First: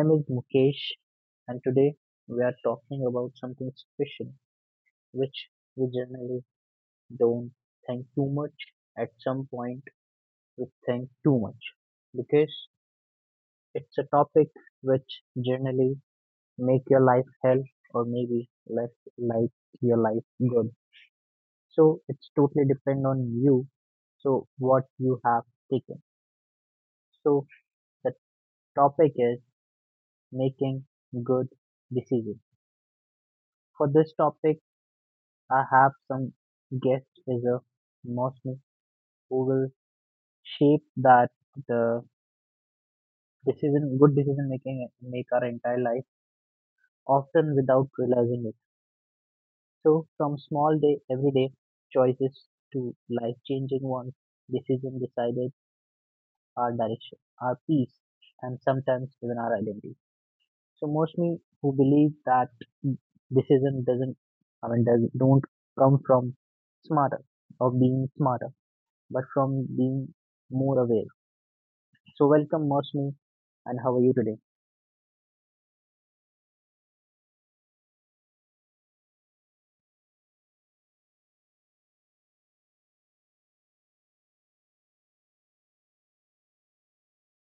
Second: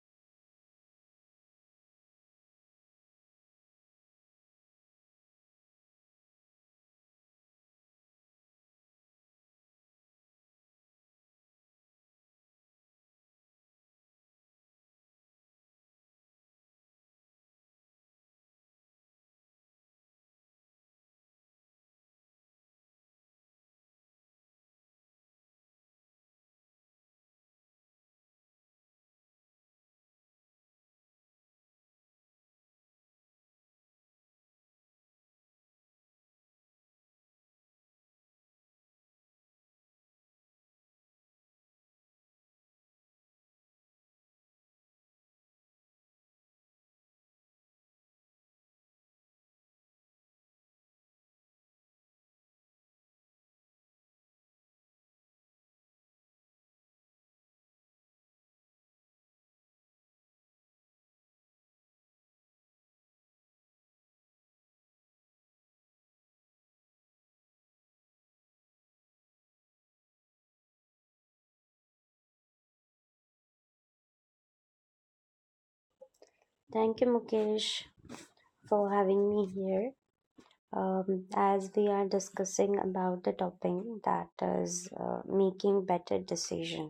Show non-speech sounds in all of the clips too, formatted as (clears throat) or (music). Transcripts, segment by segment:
name is Mukesh, and today we are talking about something special which we generally don't think too much. At some point, we think too much because it's a topic which generally make your life hell or maybe less like your life good. So it's totally depend on you. So what you have taken. So the topic is making good decisions. For this topic, I have some guest is a Mosmi who will shape that the decision, good decision making make our entire life, often without realizing it. So from small day, everyday choices to life changing ones, decision decided our direction, our peace, and sometimes even our identity. So Mosmi who believe that decision doesn't, I mean, does, don't come from smarter or being smarter but from being more aware. So welcome Mosmi and how are you today? Thank you, Mukesh, for having me here. As we are discussing about the topic that is making better decision.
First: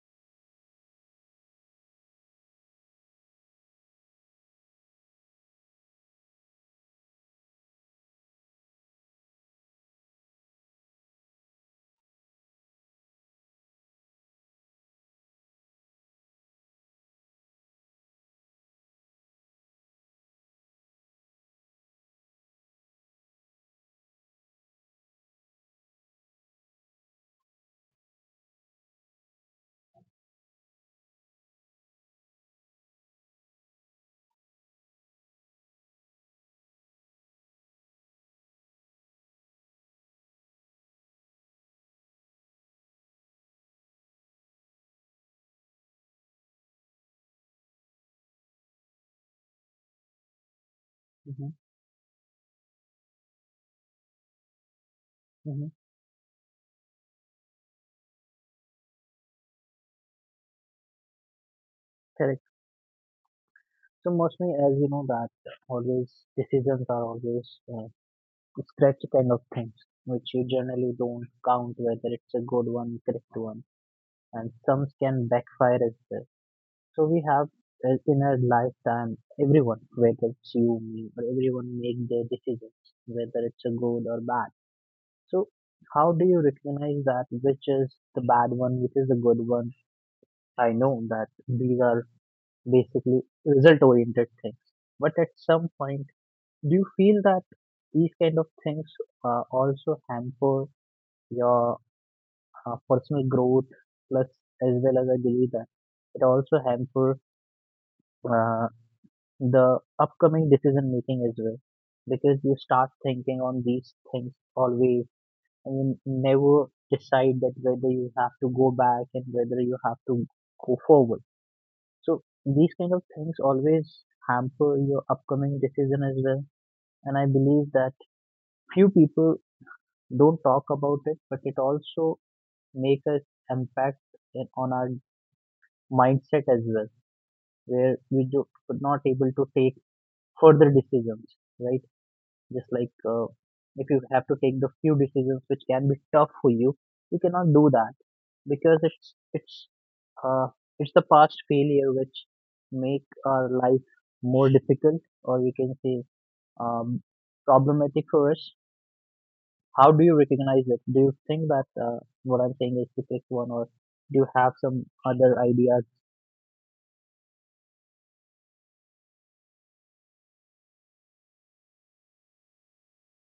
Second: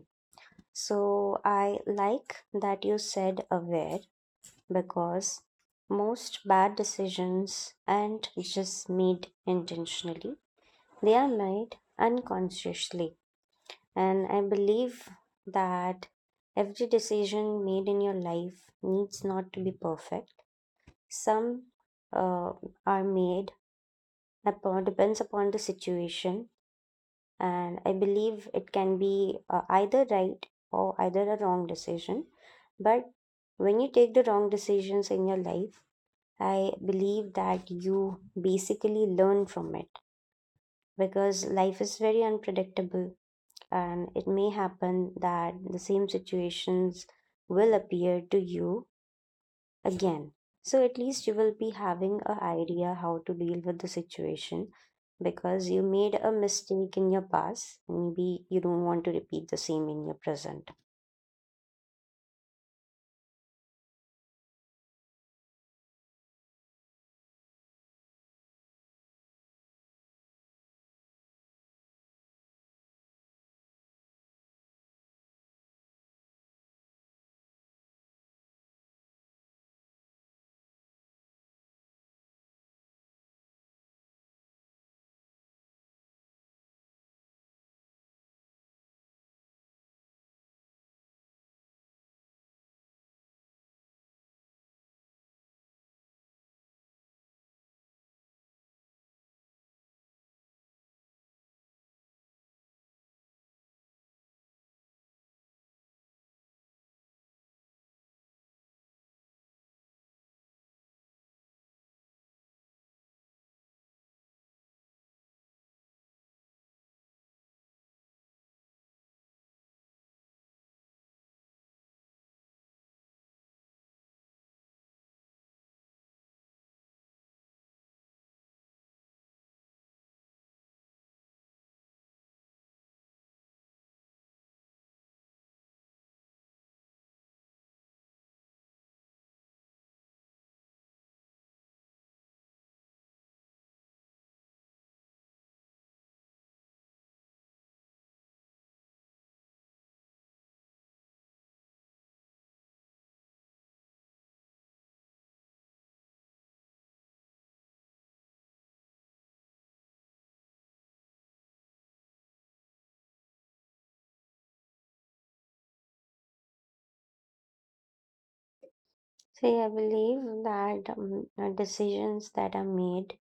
So I like that you said aware because most bad decisions aren't just made intentionally; they are made unconsciously, and I believe that every decision made in your life needs not to be perfect. Some uh, are made upon depends upon the situation, and I believe it can be either right or either a wrong decision. But when you take the wrong decisions in your life, I believe that you basically learn from it because life is very unpredictable and it may happen that the same situations will appear to you again. So at least you Mm-hmm. will be having an idea how to deal with the situation Mm-hmm. because you made a mistake in your past and maybe you don't want to repeat the same in your present. Correct. So Mosmi, as you know that always decisions are always uh, scratchy kind of things which you generally don't count whether it's a good one, correct one, and some can backfire as well. So we have in our lifetime everyone, whether it's you, me, or everyone make their decisions whether it's a good or bad. So, how do you recognize that which is the bad one, which is the good one? I know that these are basically result oriented things, but at some point, do you feel that these kind of things also hamper your personal growth? Plus, as well as I believe that it also hamper uh, the upcoming decision making as well, because you start thinking on these things always you never decide that whether you have to go back and whether you have to go forward. So these kind of things always hamper your upcoming decision as well. And I believe that few people don't talk about it, but it also make us impact in, on our mindset as well, where we do, not able to take further decisions, right? Just like if you have to take the few decisions which can be tough for you you cannot do that because it's uh, it's the past failure which make our life more difficult or we can say um, problematic for us. How do you recognize it? Do you think that what I'm saying is the correct one or do you have some other ideas? So yeah, I believe that decisions that are made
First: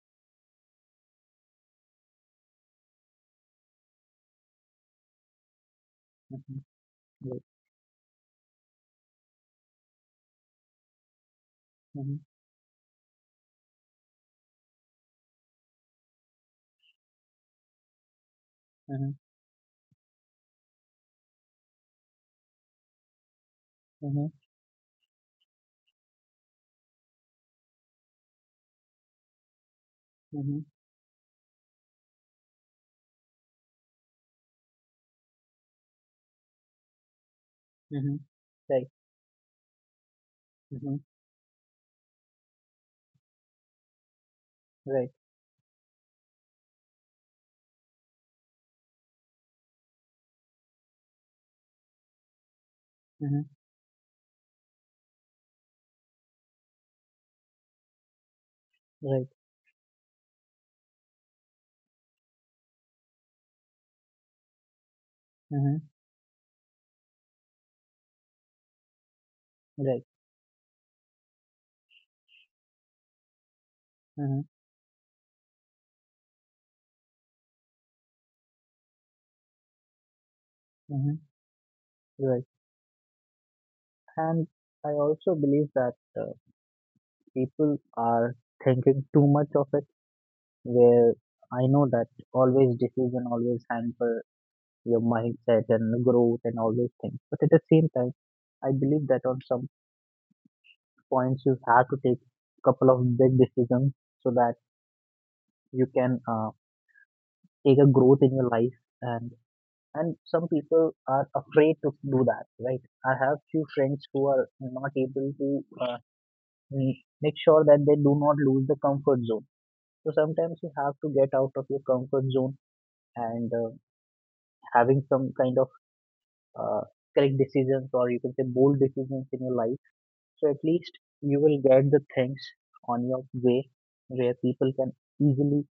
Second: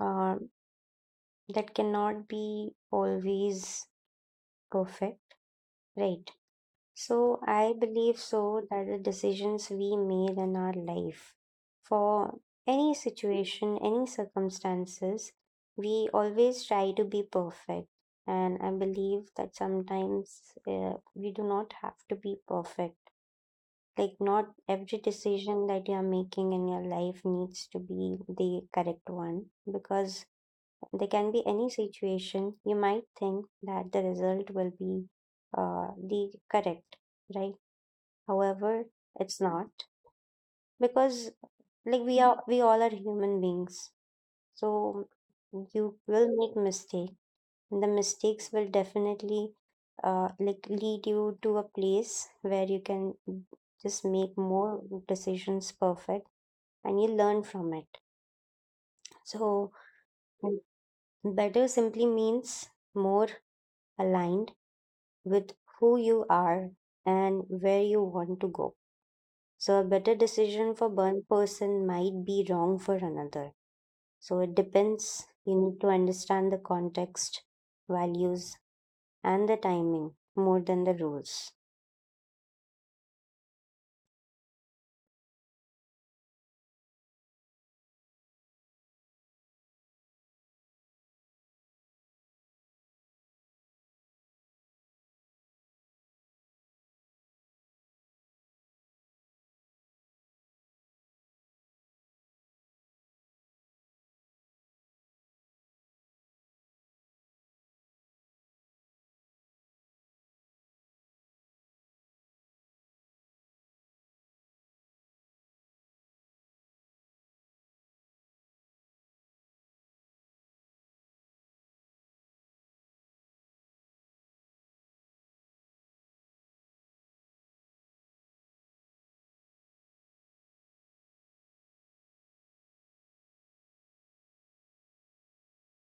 uh, that cannot be always perfect, right? Mhm. So Right. I believe so that the decisions we made in our life for Mhm. any situation, any circumstances, we always try to be perfect. And I Mhm. believe that sometimes we do not have to be perfect. Like, Mhm. not every decision that you are making in your life needs to be the correct one because Mhm. there can be any situation you might think that the result will be the correct, right? Mhm. However, Right. it's not because Mhm. like we all are human beings. So Right. you will make mistake. The mistakes will definitely like lead you to a place where you can Mhm. just make more decisions perfect and you learn from it. Right. So better simply means more aligned with who Mhm. you are and where you want to go. So a better Right. decision for one person might be wrong for another. So it Hmm. depends. You need to understand the context, values, and the timing more than the Hmm. rules. Right. And I also believe that people are thinking too much of it, where I know that always decision always hamper your mindset and growth and all those things. But at the same time, I believe that on some points you have to take a couple of big decisions so that you can take a growth in your life, and some people are afraid to do that, right? I have few friends who are not able to mm, make sure that they do not lose the comfort zone. So sometimes you have to get out of your comfort zone and having some kind of uh, correct decisions or you can say bold decisions in your life. So at least you will get the things on your way where people can easily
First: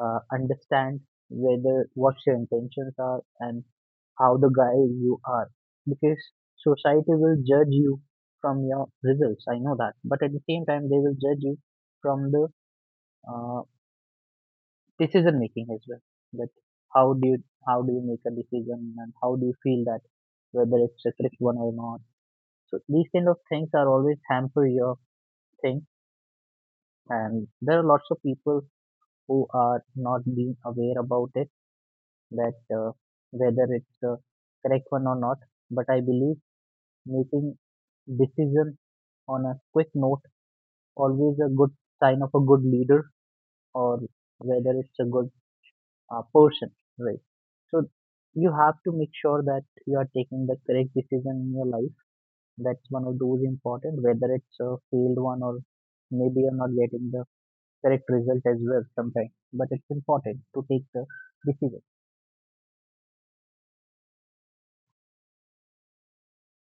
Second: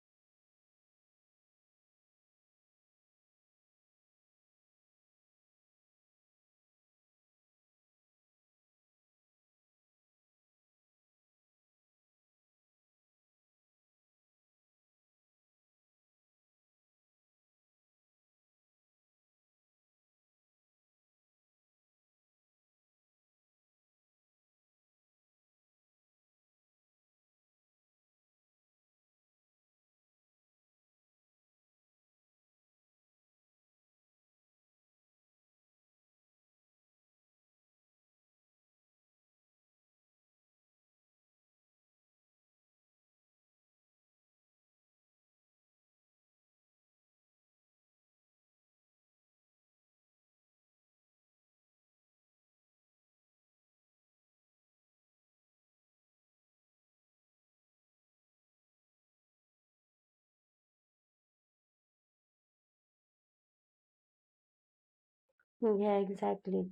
understand whether what your intentions are and how the guy you are, because society will judge you from your results. I know that, but at the same time they will judge you from the uh, decision making as well, that how do you how do you make a decision and how do you feel that whether it's a correct one or not. So these kind of things are always hamper your thing, and there are lots of people who are not being aware about it, that whether it's the correct one or not. But I believe making decision on a quick note always a good sign of a good leader or whether it's a good person, right? So you have to make sure that you are taking the correct decision in your life. That's one of those important, whether it's a failed one or maybe you're not getting the correct result as well sometimes. But it's important to take the decision. Yeah, exactly.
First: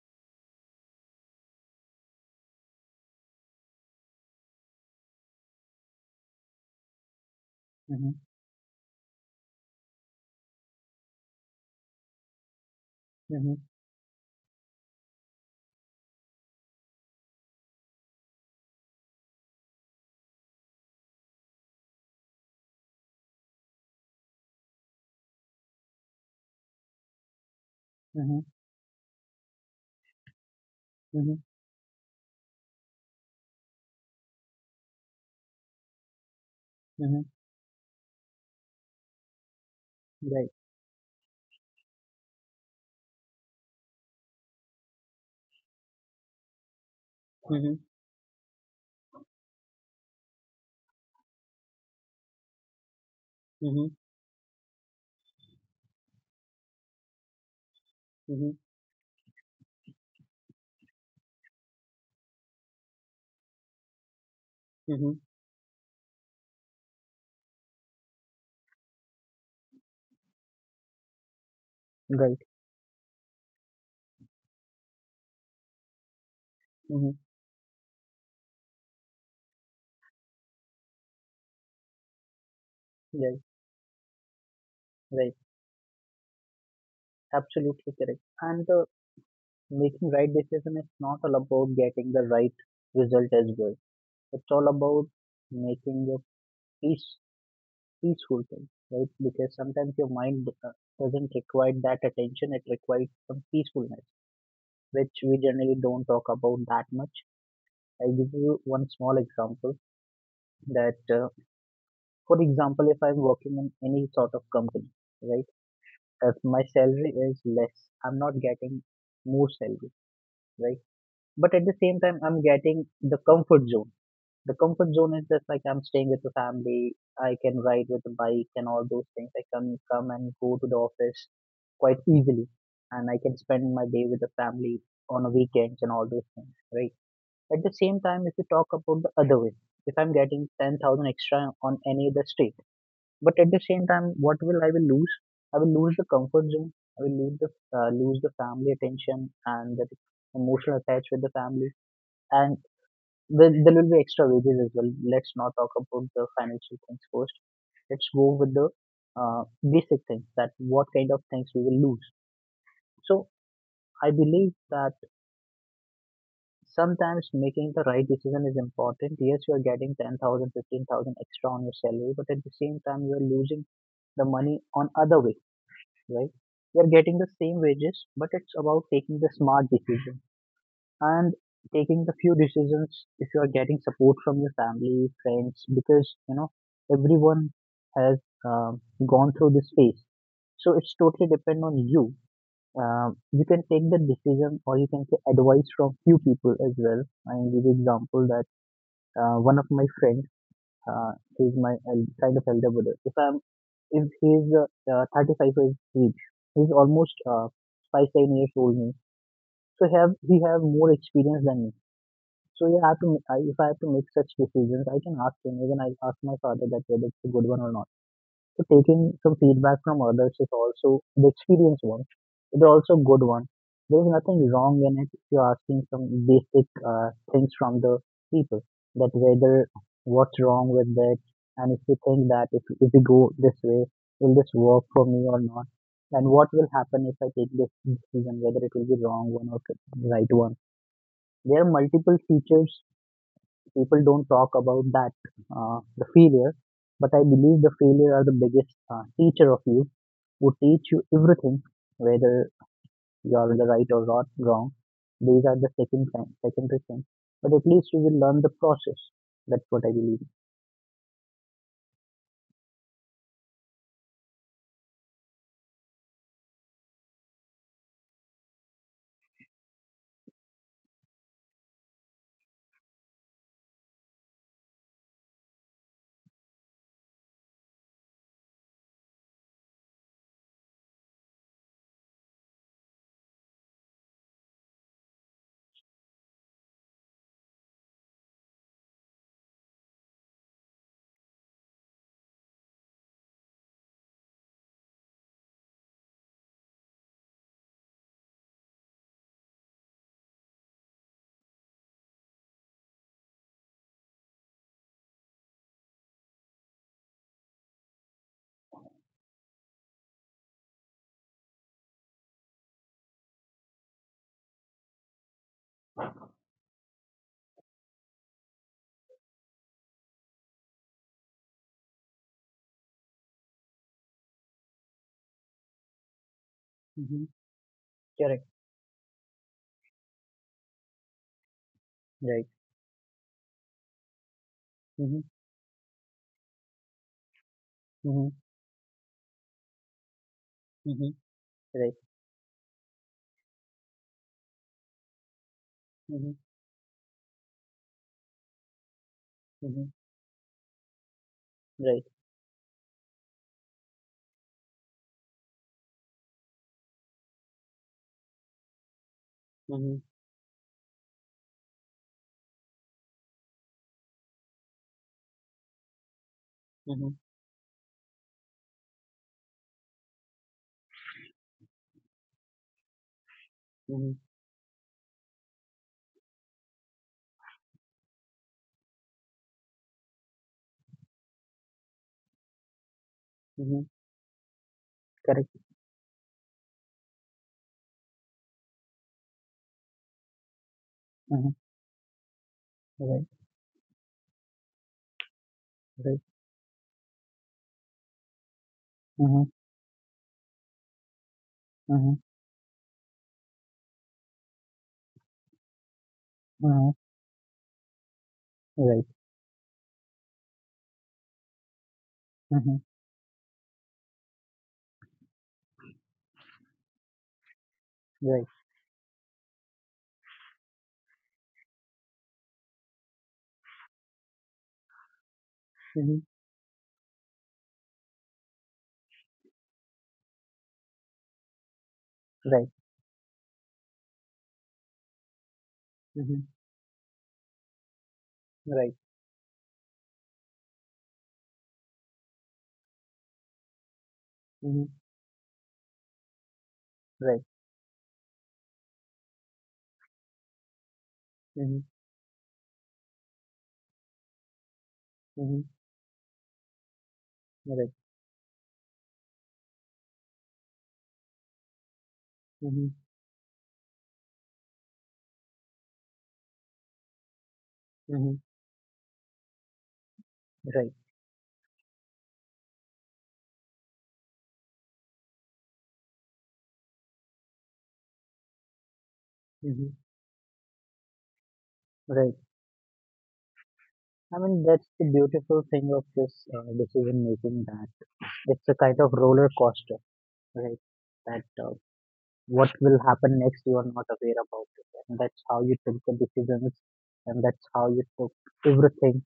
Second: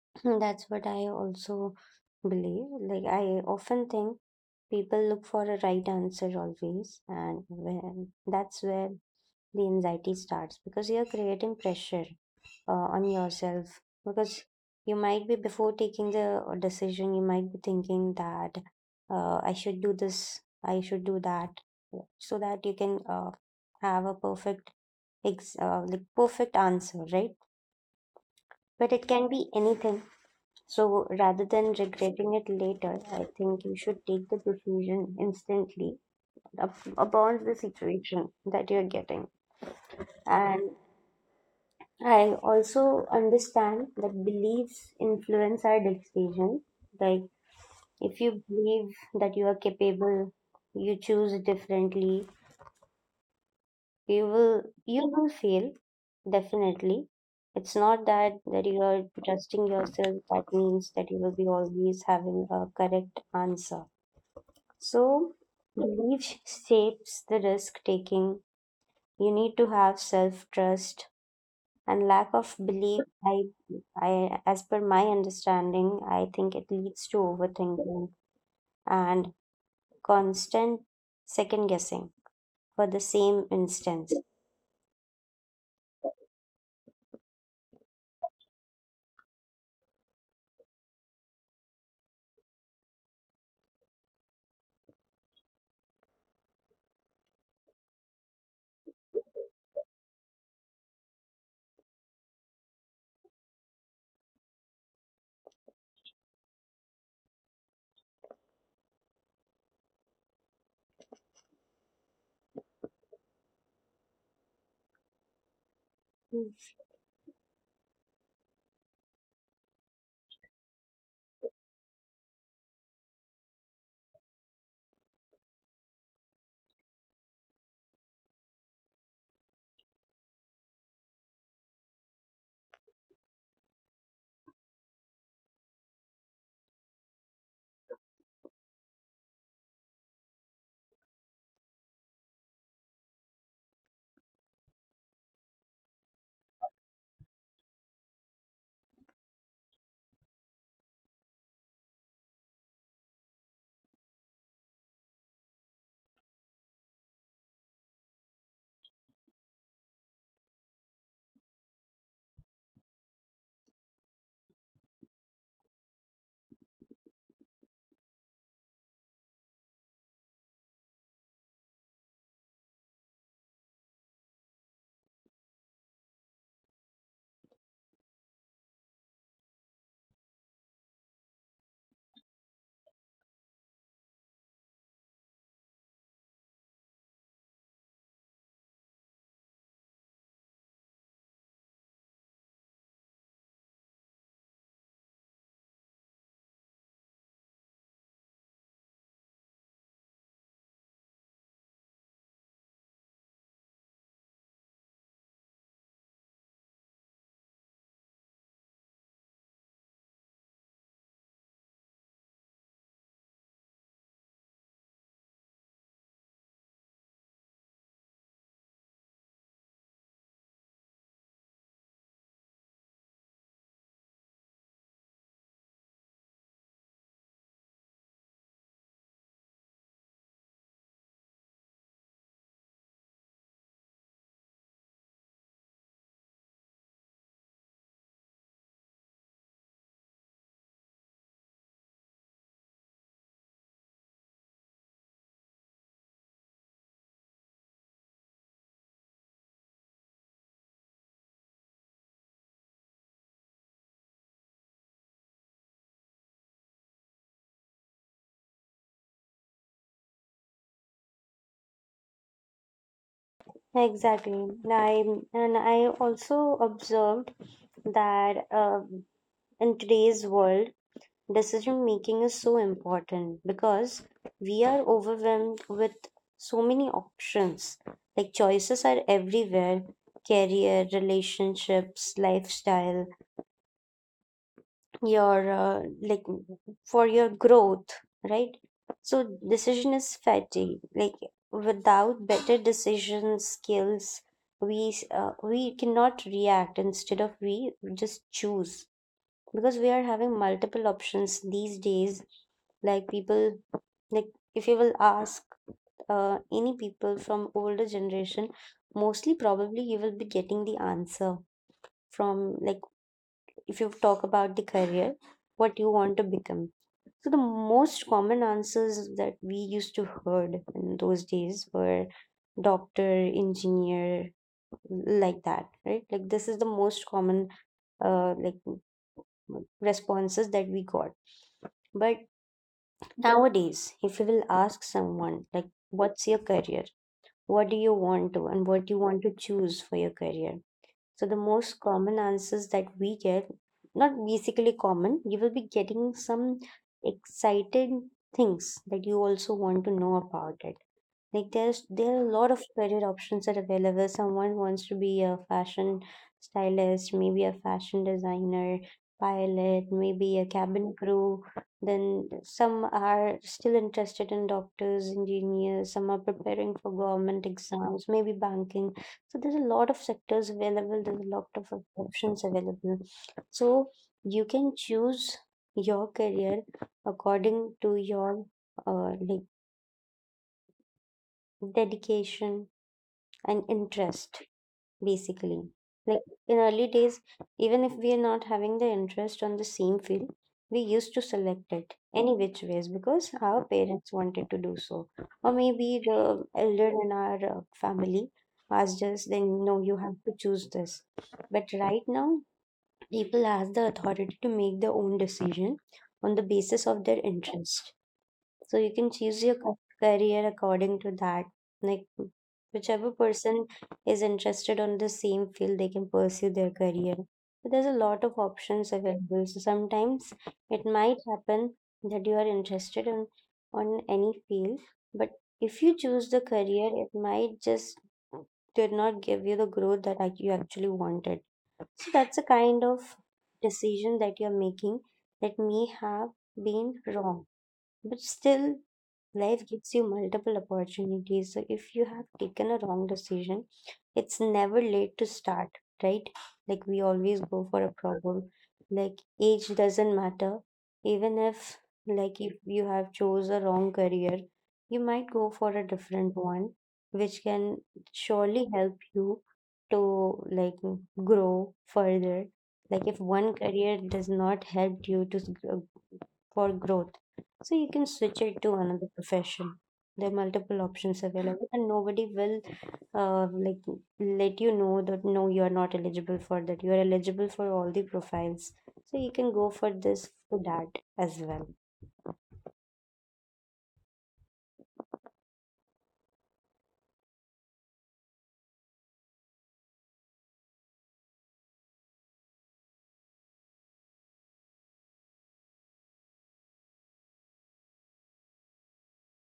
(clears throat) That's what I also believe. Like, I often think people look for a right answer always, Mm-hmm. that's where the anxiety starts because you're creating pressure on Mm-hmm. yourself because you might be before taking the decision you might be thinking that I should do this, I should do that so that you can have a perfect like perfect answer, right? Mm-hmm. But it can be anything, so rather Mm-hmm. than regretting it later, I think you should take the decision instantly upon Mm-hmm. the situation that you're getting. And Right. I also understand that beliefs influence our decision. Like, Mm-hmm. if you believe that you are capable, you choose differently. Mm-hmm. You will fail definitely. It's not that Mm-hmm. you are trusting yourself. That means that you will be always having a correct answer. So, Mm-hmm. belief shapes the risk taking. You need to have self trust, and lack of Right. belief, I as per my understanding, I think it leads to Mm-hmm. overthinking and constant second guessing for the same Right. instance. Right. Absolutely correct. And the making right decision is not all about getting the right result as well. It's all about making a peace, peaceful thing, right? Because sometimes your mind doesn't require that attention. It requires some peacefulness, which we generally don't talk about that much. I give you one small example that, for example, if I'm working in any sort of company, right? Mm, If my salary is less, I'm not getting more salary, right? But at the same time, I'm getting the comfort zone. The comfort zone is just like I'm staying with the family. I can ride with the bike and all those things. I can come and go to the office quite easily, and I can spend my day with the family on the weekends and all those things, right? At the same time, if you talk about the other way, if I'm getting 10,000 extra on any other state, but at the same time, what will I will lose? I will lose the comfort zone. I will lose the lose the family attention and the emotional attach with the family, and there will be extra wages as well. Let's not talk about the financial things first. Let's go with the basic things that what kind of things we will lose. So I believe that sometimes making the right decision is important. Yes, you are getting 10,000, 15,000 extra on your salary, but at the same time, you are losing the money on other way, right? You are getting the same wages, but it's about taking the smart decision and taking the few decisions if you are getting support from your family, friends, because you know everyone has um, gone through this phase. So it's totally depend on you. You can take the decision, or you can say advice from few people as well. I give you example that one of my friend, he's my kind of elder brother. If I'm, if he's 35 years age, he's almost 5-7 years old me. So have he have more experience than me, so yeah, I have to, if I have to make such decisions, I can ask him. Even I ask my father that whether it's a good one or not. So taking some feedback from others is also the experience one. It's also good one. There is nothing wrong in it if you're asking some basic things from the people that whether what's wrong with that, and if you think that if we go this way, will this work for me or not? And what will happen if I take this decision, whether it will be wrong one or right one? There are multiple features people don't talk about that the failure, but I believe the failure are the biggest teacher of you who teach you everything, whether you're in the right or not wrong. These are the second thing, secondary thing, but at least you will learn the process. That's what I believe. Exactly. I I also observed that in today's world, decision making is so important because we are overwhelmed with so many options. Like choices are everywhere: career, relationships, lifestyle, your for your growth, right? So decision is fatty. Like without better decision skills, we cannot react. Instead of we just choose because we are having multiple options these days. Like people, like if you will ask any people from older generation, mostly probably you will be getting the answer from, like, if you talk about the career, what you want to become, so the most common answers that we used to heard in those days were doctor, engineer, like that, right? Like this is the most Mm-hmm. common uh, like Correct. responses that we got. But Right. nowadays, if you will ask Mm-hmm. someone, like, what's your career? What do you want Mm-hmm. to, and what do you want to choose for your career? Mm-hmm. So, the most Right. common answers that we get, not basically common, you will be getting Mm-hmm. some excited things that you also want to Mm-hmm. know about it. Like there's Right. there are a lot of career options that are available. Someone wants to be a fashion stylist, maybe a fashion designer, pilot, Mm-hmm. maybe a cabin crew. Then some are still interested in doctors, engineers. Some are preparing for Mm-hmm. government exams, maybe banking. So there's a lot of sectors available. There's a lot of options available. So Mm-hmm. you can choose your career according to your uh, like dedication and Mm-hmm. interest basically. Correct. Like in early days, even if we are not having the interest on the same field, we used to select Mm-hmm. it any which ways because Right. our parents wanted to do so, or maybe the Right. elder in our family asked us then Mm-hmm. no, you have to choose this. But right now Mm-hmm. people have the authority to make their own decision on the basis of Mm-hmm. their interest, so you can Right. choose your career according to that. Like Mm-hmm. whichever person is interested on the same field, they can pursue their career. But there's a lot of Right. options available. So sometimes it might happen that you are interested on any field, but if you choose the Mm-hmm. career, it might just did not give you the growth that you actually wanted. So that's a kind Right. of decision that you're making that may have Mm-hmm. been wrong, but still Right. life gives you multiple opportunities. So if you have taken a wrong decision, it's never late Mhm. to start, right? Like we always Right. go for a problem. Like age doesn't matter. Even if, Mhm. like, if you have chose a wrong career, you might go for a Mhm. different one, which can Right. surely help you to like grow further. Like Mhm. if one career does not help you to for growth. So you can switch Mhm. it to another profession. There are multiple Right. options available, and nobody will uh, like let you know that no, you are not eligible for that. You are eligible for all the profiles, so you can go for Mhm. this to that as well. Right. I mean, that's the beautiful thing of this decision making, that it's a kind of roller coaster, right? That what will happen next you are not aware about it, and that's how you took the decisions, and that's how you took everything.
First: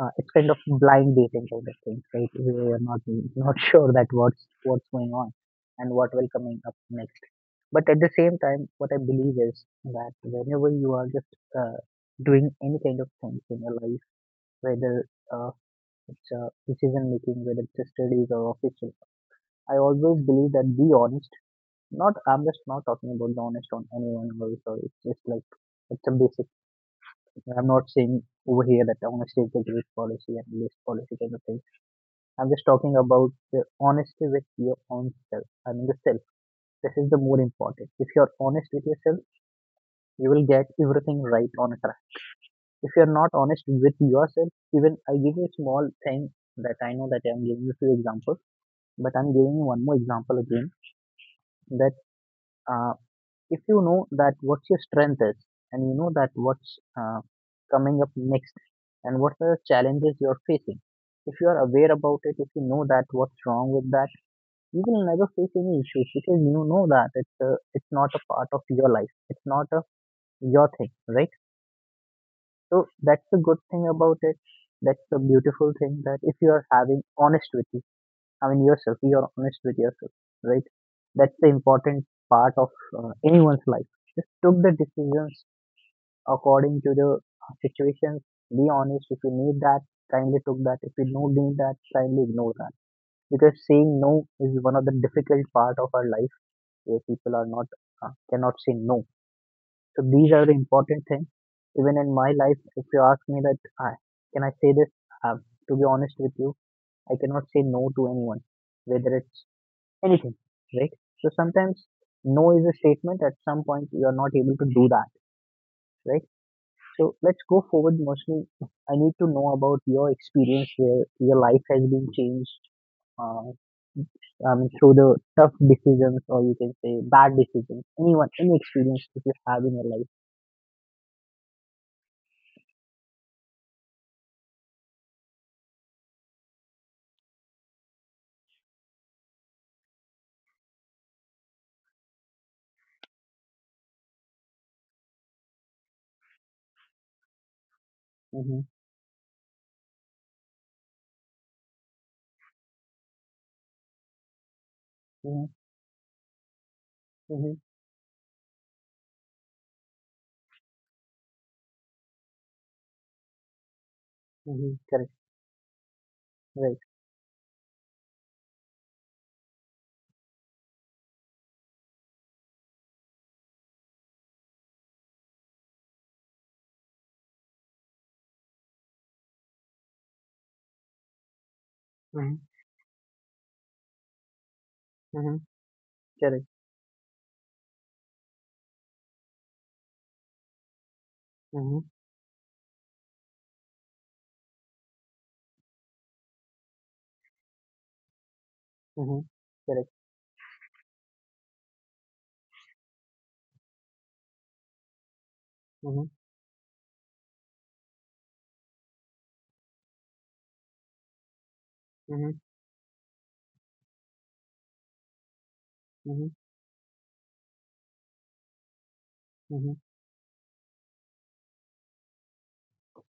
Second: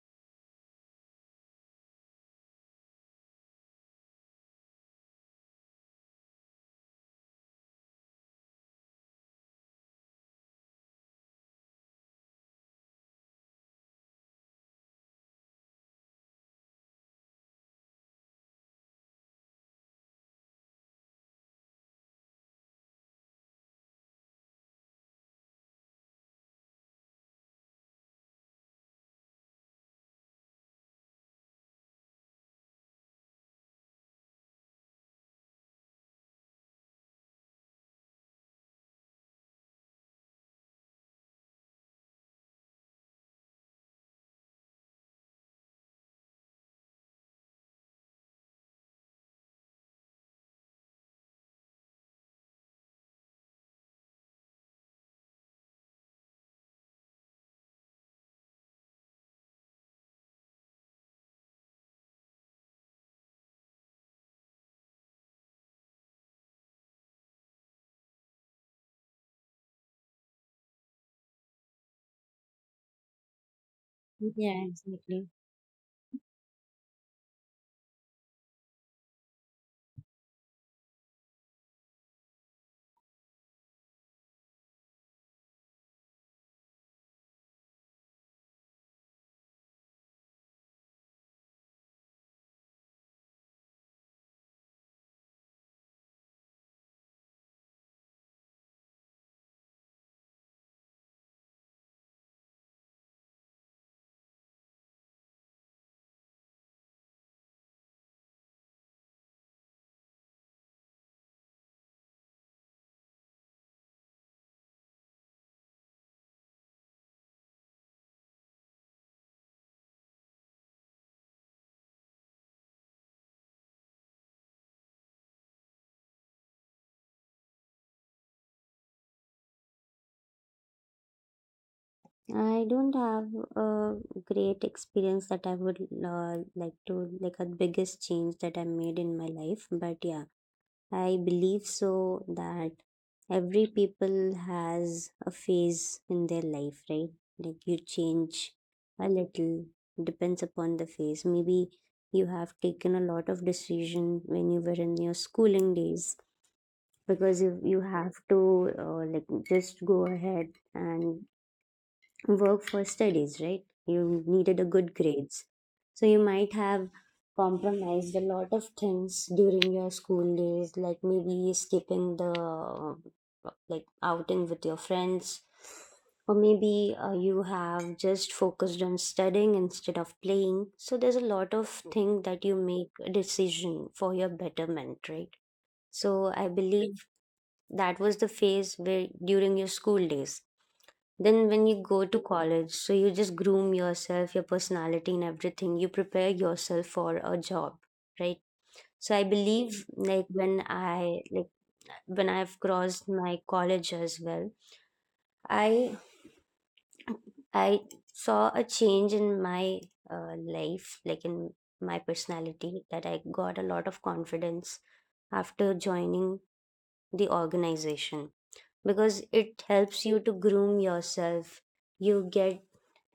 It's kind of blind dating kind of thing, right? We are not (laughs) sure that what's going on and what will coming up next. But at the same time, what I believe is that whenever you are just uh, doing any kind of things in your life, whether uh, it's decision making, whether it's a studies or official, I always believe that be honest. Not I'm just not talking about the honest on anyone. Or sorry. It's just like it's a basic. I'm not saying over here that honesty is a great policy and this policy kind of thing. I'm just talking about the honesty with your own self. I mean, the self. This is the more important. If you're honest with yourself, you will get everything right on track. If you're not honest with yourself, even I give you a small thing that I know that I'm giving you few examples, but I'm giving you one more example again. That uh, if you know that what's your strength is, and you know that what's coming up next, and what are the challenges you're facing. If you are aware about it, if you know that what's wrong with that, you will never face any issues because you know that it's not a part of your life, it's not a your thing, right? So that's the good thing about it. Yeah, That's the exactly. beautiful thing, that if you are having honest with you, I mean yourself, you are honest with yourself, right? That's the important part of anyone's life. Just took the decisions according to the situations. Be honest. If you need that, kindly took that. If you don't need that, kindly ignore that, because saying no is one of the difficult part of our life where people are not cannot say no. So these are the important things. Even in my life, if you ask me that, I, can I say this? Uh, to be honest with you, I cannot say no to anyone, whether it's anything, right? So sometimes no is a statement. At some point, you are not able to do that, right? So let's go forward, mostly. I need to know about your experience where your life has been changed, uh, I mean, through the tough decisions or you can say bad decisions, anyone, any experience that you have in your life. I don't have a great experience that I would like to, like a biggest change that I made in my life, but yeah, I believe so that every people has a phase in their life, right? Like you change Mm-hmm. a little, depends upon the phase. Maybe you have taken a lot of decision when you were in your Mm-hmm. schooling days because Mm-hmm. You have to like just go ahead and work for studies, right? You needed a Mm-hmm, good correct. grades. So you might Right. have compromised a lot of things during your school days, like maybe skipping the like outing with your friends, or maybe you have just focused on studying instead of playing. So there's a lot of thing Mm-hmm. that you make a decision for your betterment, right? Mm-hmm, So I correct. believe that was the phase where during your school days, then when you Mm-hmm. go to college, so you just groom yourself, your personality and everything, you prepare yourself for a job, right? So I Mm-hmm, believe, correct. like when I like when I've crossed my college as well, i Mm-hmm. I saw a change in my life, like in my Mm-hmm. personality, that I got a lot of confidence after Mm-hmm. joining the organization because it Mm-hmm. helps you to groom yourself. You get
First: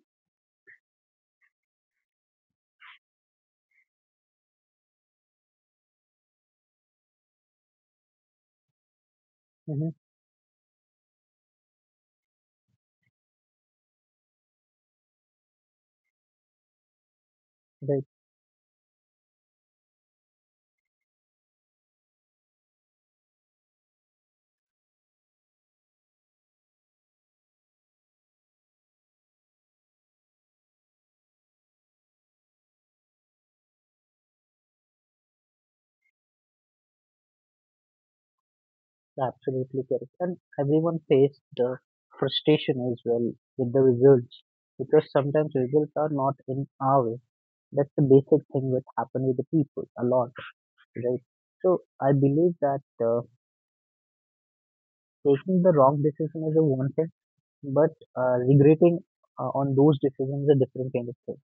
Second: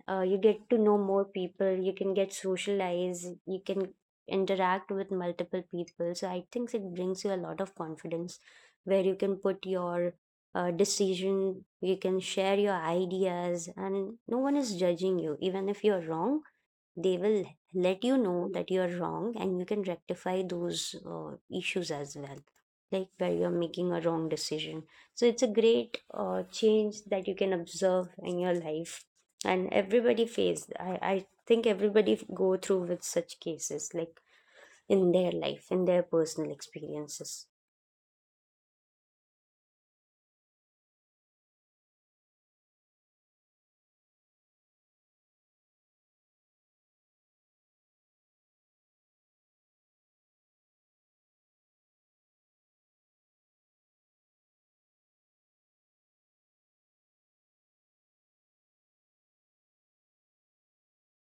you get to know more people, you can get socialized, you can interact with multiple people, so I think it brings you a lot of confidence where you can put Mm-hmm. your decision, you can share your ideas, and no one is judging you. Even if you're wrong, they will Right. let you know that you are wrong and you can rectify those issues as well, like where you're making a wrong decision. So it's a great change that you can observe in your life. And everybody face, I think everybody go through with such cases like in their life, in their personal experiences. Absolutely correct. And everyone faced the frustration as well with the results, because sometimes results are not in our way. That's the basic thing that happen with the people a lot, right? So I believe that. Taking the wrong decision is a one thing, but regretting on those decisions is a different kind of thing.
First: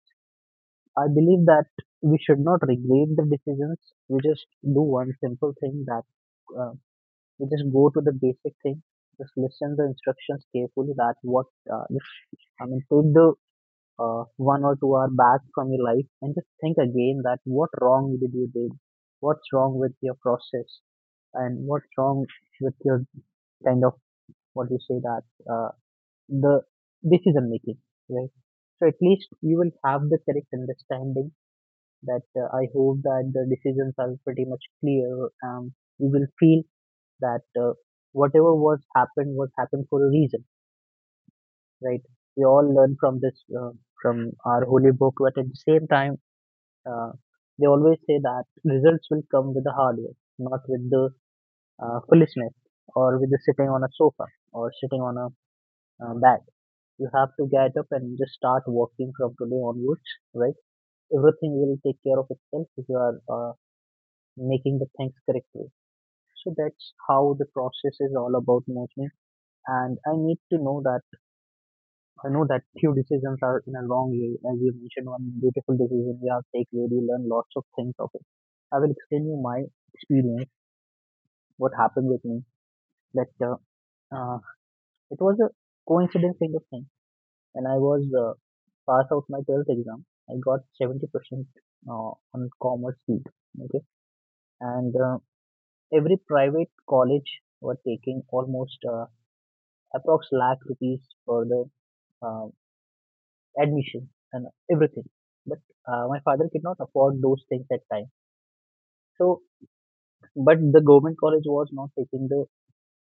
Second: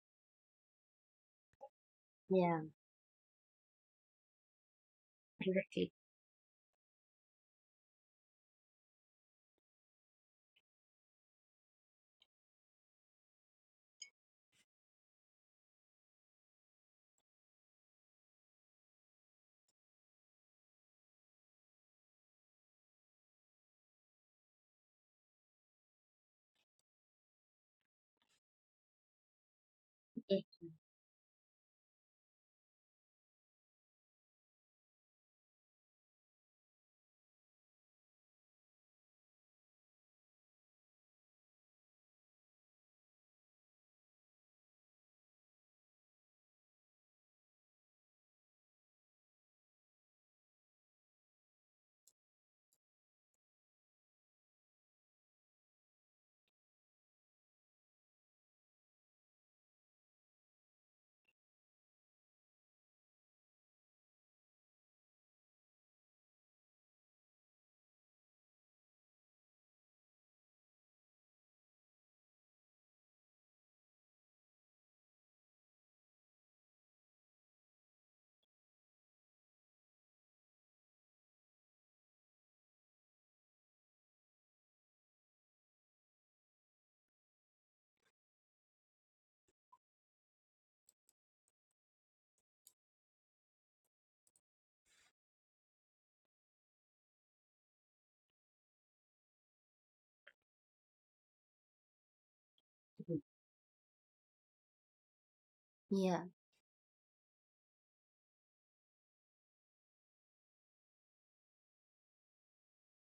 I believe that we should not Yeah, regret the decisions. We just do one simple thing, exactly. that uh, we just go to the basic thing. Just listen the instructions carefully. That what uh, if- I mean, take the 1 or 2 hour back from your life and just think again that what wrong did you did, what's wrong with your process, and what's wrong with your kind of what you say that. Uh, the decision making, right? So at least you will have the Yeah, correct understanding that I hope that the decisions are pretty much clear. You will feel that whatever was happened for a reason, right? We all learn from this from our holy book, but at the same time, uh, they always say that results will come with the hard work, not with the foolishness, or with the sitting on a sofa, or sitting on a bed. You have to get up and just start working from today onwards, right? Everything will take care of itself if you are making the things correctly. So that's how the process is all about management. And I need to know that, I know that few decisions are in a long way. As you mentioned, one beautiful decision you have taken, where you learn lots of things of it. I will explain you my experience, what happened with me. That uh, it was a coincidence kind of thing. When I was pass out my 12th exam, I got 70% on commerce field. Okay, and every private college were taking almost approx lakh rupees for the uh, admission and everything. But yeah, my father could not afford those things at time. So, but the government college was not taking the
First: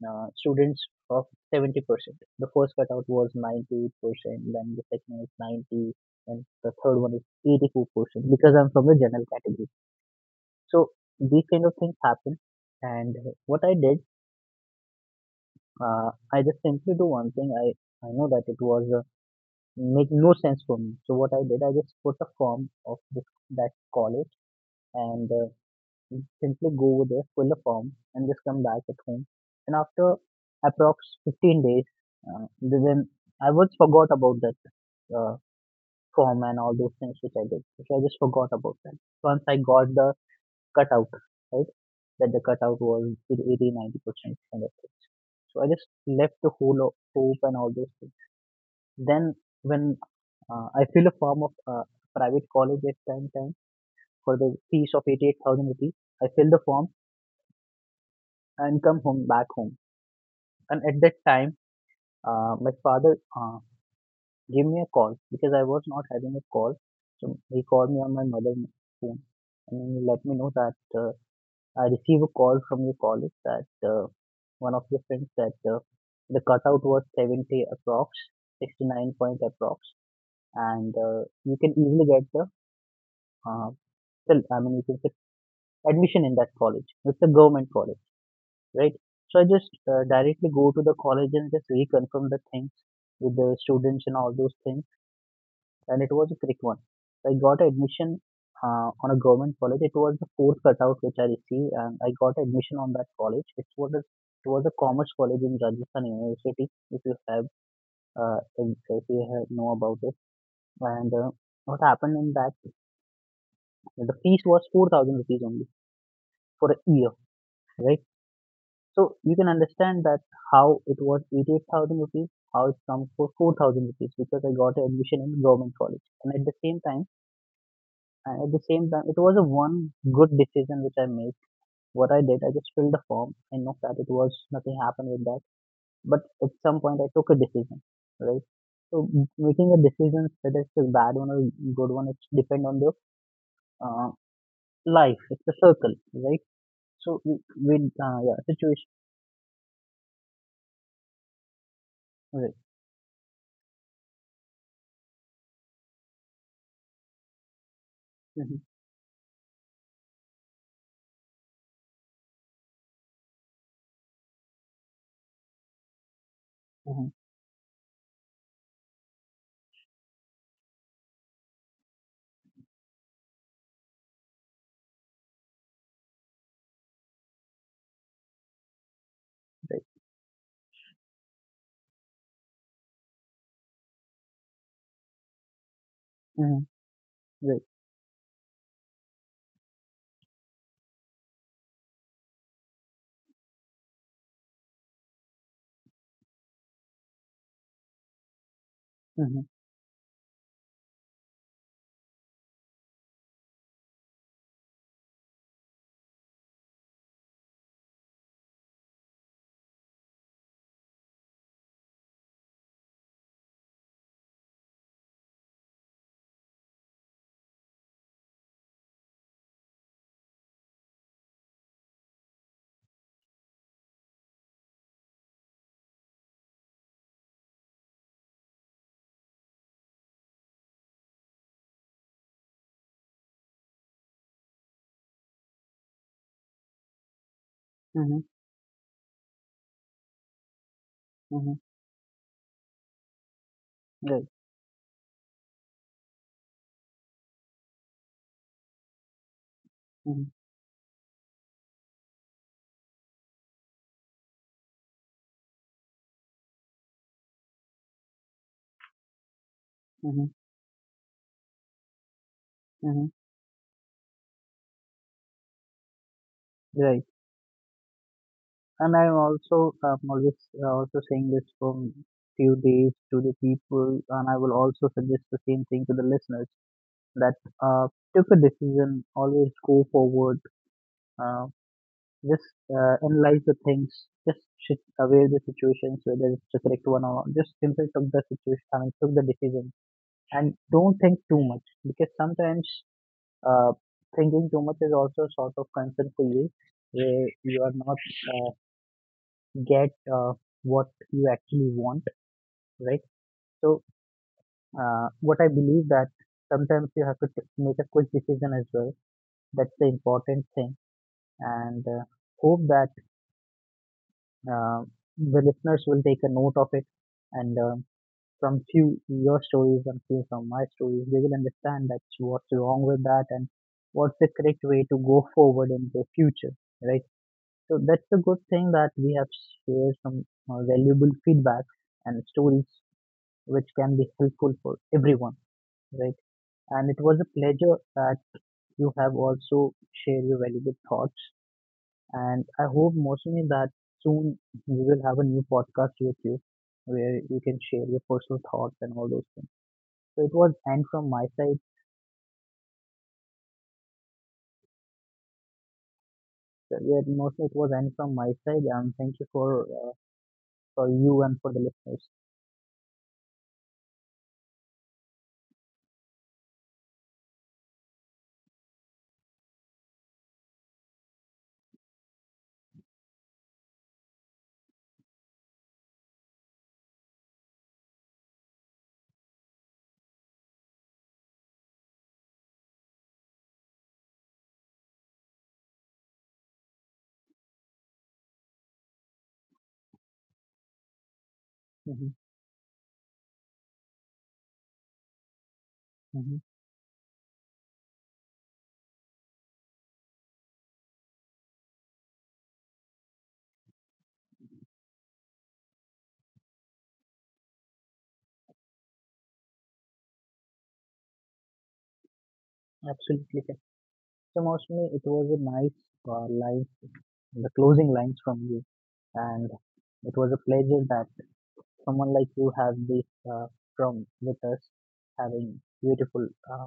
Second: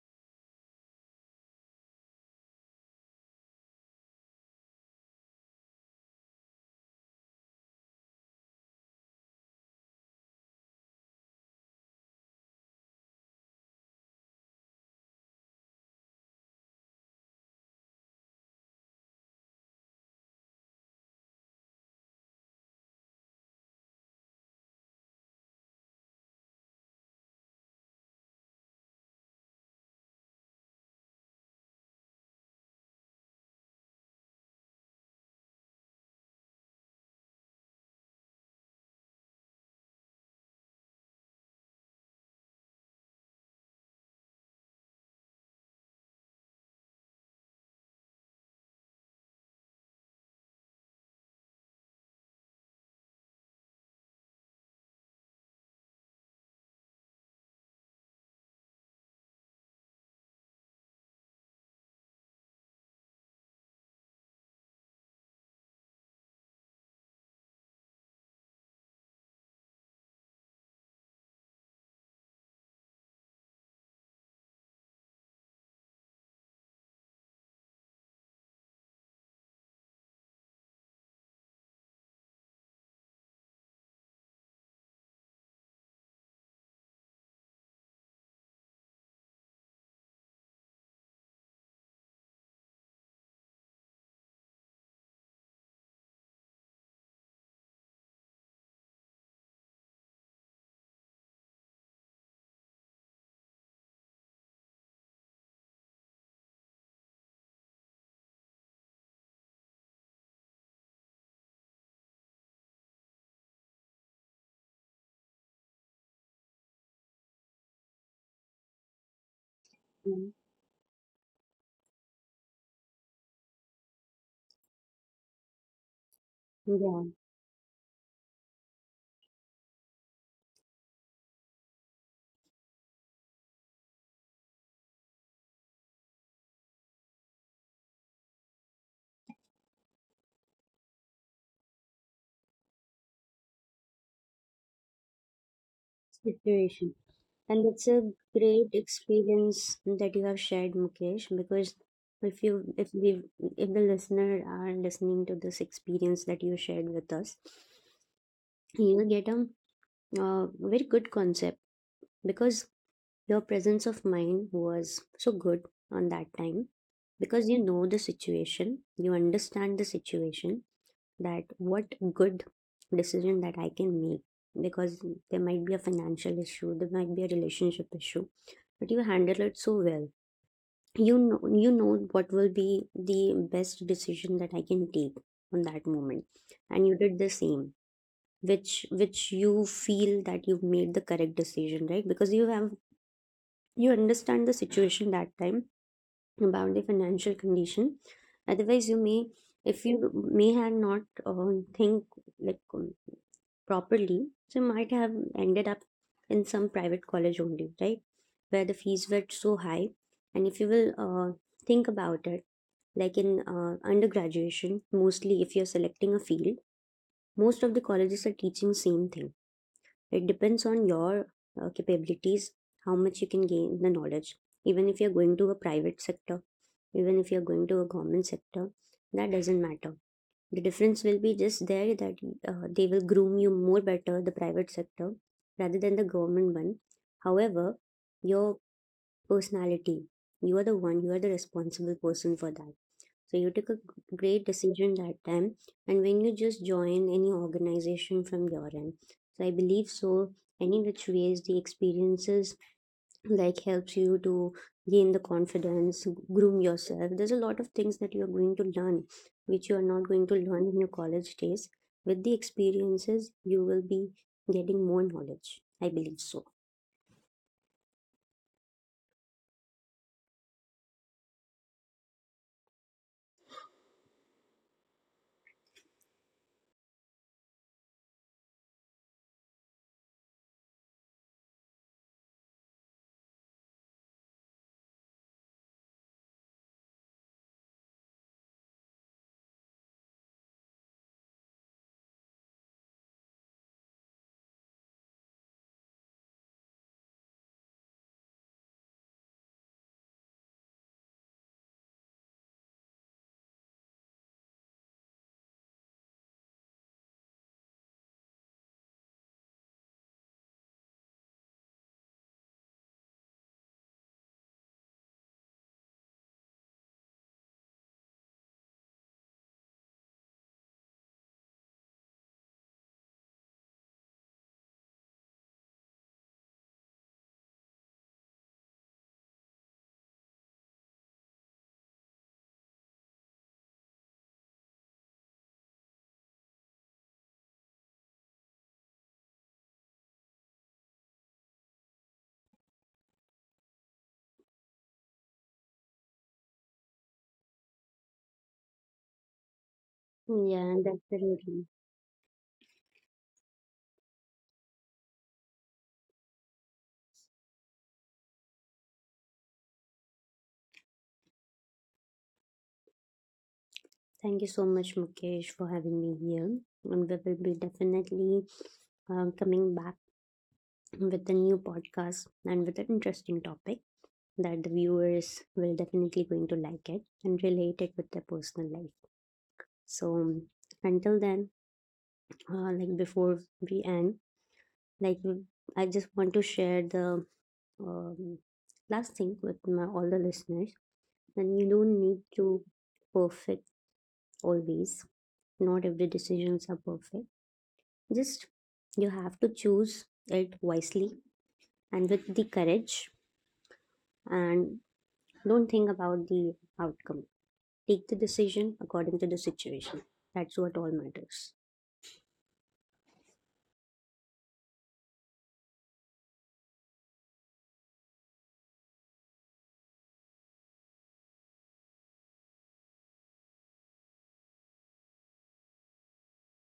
students of 70%. The first cutout was 98%, then the second is 90, and the third one is 84%, because I'm from the general category. So these kind of things happen. And what I did, I just simply do one thing. I know that it was make no sense for me. So what I did, I just put a form of this, that college, and simply go over there, fill a form, and just come back at home. And after approx 15 days, then I was forgot about that uh, form and all those things which I did. Which I just forgot about that. Once I got the cutout, right? That the cutout was 80 90% kind of things. So I just left the whole hope and all those things. Then when I fill a form of private college at time for the fees of 88,000 rupees, I fill the form and come home back home. And at that time, my father gave me a call because I was not having a call. So he called me on my mother's phone, and he let me know that I received a call from your college, that one of your friends, that the cutout was 70 approx, 69 point approx, and you can easily get the uh, still, I mean, you can get admission in that college. It's a government college, right? So I just directly go to the college and just reconfirm the things with the students and all those things. And it was a quick one. I got admission on a government college. It was the fourth cutout which I received, and I got admission on that college. It was a commerce college in Rajasthan University. If you have if you have know about it, and what happened in that, the fees was 4,000 rupees only for a year, right? So you can understand that how it was 88,000 rupees, how it comes for 4,000 rupees, because I got admission in government college. And at the same yeah. time, and at the same time, it was a one good decision which I made. What I did, I just filled the form. I know that it was nothing happened with that, but at some point I took a decision, right? So making a decision, whether it's a bad one or good one, it depend on the uh, life. It's a circle, right? Situation. So And it's with a yeah, great situation, experience that you have shared, Mukesh, because if right? you if we if the listener are listening to this experience that you shared with us, Mm-hmm. you'll get a very good concept because your presence of mind was so good on that time Mm-hmm. because you know the situation, you understand the situation, that what good decision that I can make because there might be a financial issue, there might be a relationship issue, but you handle it so Right. well. You know what will be the best decision that I can take on that moment, Mm-hmm. and you did the Right. same, which you feel that you've made the correct decision, right? Because you have you understand the situation that time about the financial condition. Otherwise, you may Mhm. if you may had not think like properly, they might have ended up in some private college only, right? Where the fees were so high. And if you will think about it, like in undergraduation, mostly if you're selecting a field, most of the colleges are teaching same thing. It depends on your capabilities, how much you can gain the knowledge. Even if you're going to a private sector, even if you're going to a government sector, that doesn't matter. The difference will be just there that they will groom you more better, the private sector, rather than the government one. However, Mhm. your personality, you are the one, you are the Mhm. responsible person for that. So you took a Right. great decision that time. And when you just join any organization from your end, so I believe Mhm. so, any which ways the experiences like helps you to gain the confidence, groom yourself. There's a lot of things that you're going to learn which you are not going Mhm. to learn in your college days. With the Mhm. experiences you will be getting more knowledge, I believe so. Right. And I'm also always also saying this from few days to the people, and I will also suggest the same thing to the listeners, that uh, take a decision, always go forward, uh, just analyze the things, just sit aware the situations, whether it's the correct one or not. Just simply took the situation, I mean, took the decision, and don't think too much, because sometimes uh, thinking too much is also sort of concern for you, where you are not uh, get what you actually want, right? So what I believe, that sometimes you have to make a quick decision as well. That's the important thing. And hope that uh, the listeners will take a note of it, and from few your stories and few from my stories, they will understand that what's wrong with that and what's the correct way to go forward in the future, right? So that's a good thing, that we have shared some valuable feedback and stories which can be helpful for everyone, right? And it was a pleasure that you have also shared your valuable thoughts. And I hope mostly that soon we will have a new podcast with you, where you can share your personal thoughts and all those things. So it was Yeah, end from my side. definitely. So, yeah, mostly it was end from my side. And thank you for you and for the listeners. Thank you so much, Mukesh, for having me here, and we will be definitely coming back with a new podcast and with an interesting topic that the viewers will definitely going to like it and relate it with their personal life. So until then, like before we end, like I just want to share the um, last thing with my all the listeners. And you don't Hmm. need to perfect always. Not every Hmm. decisions are perfect. Just you have to choose it wisely and with the courage. And don't think about the outcome. Take the decision according to the situation. That's what all matters. Absolutely. So, Mosmi, it was a nice line, the closing lines from you, and it was a pleasure that someone like you has this uh, from with us, having beautiful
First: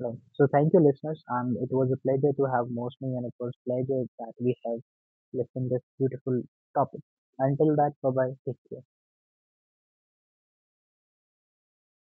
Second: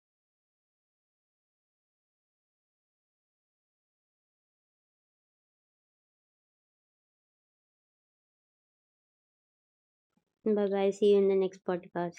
lines. So, thank you, listeners, and it was a pleasure to have Mosmi, and it was pleasure that we have listened this beautiful topic. Until that, bye bye. Take care. Bye bye. See you in the next podcast.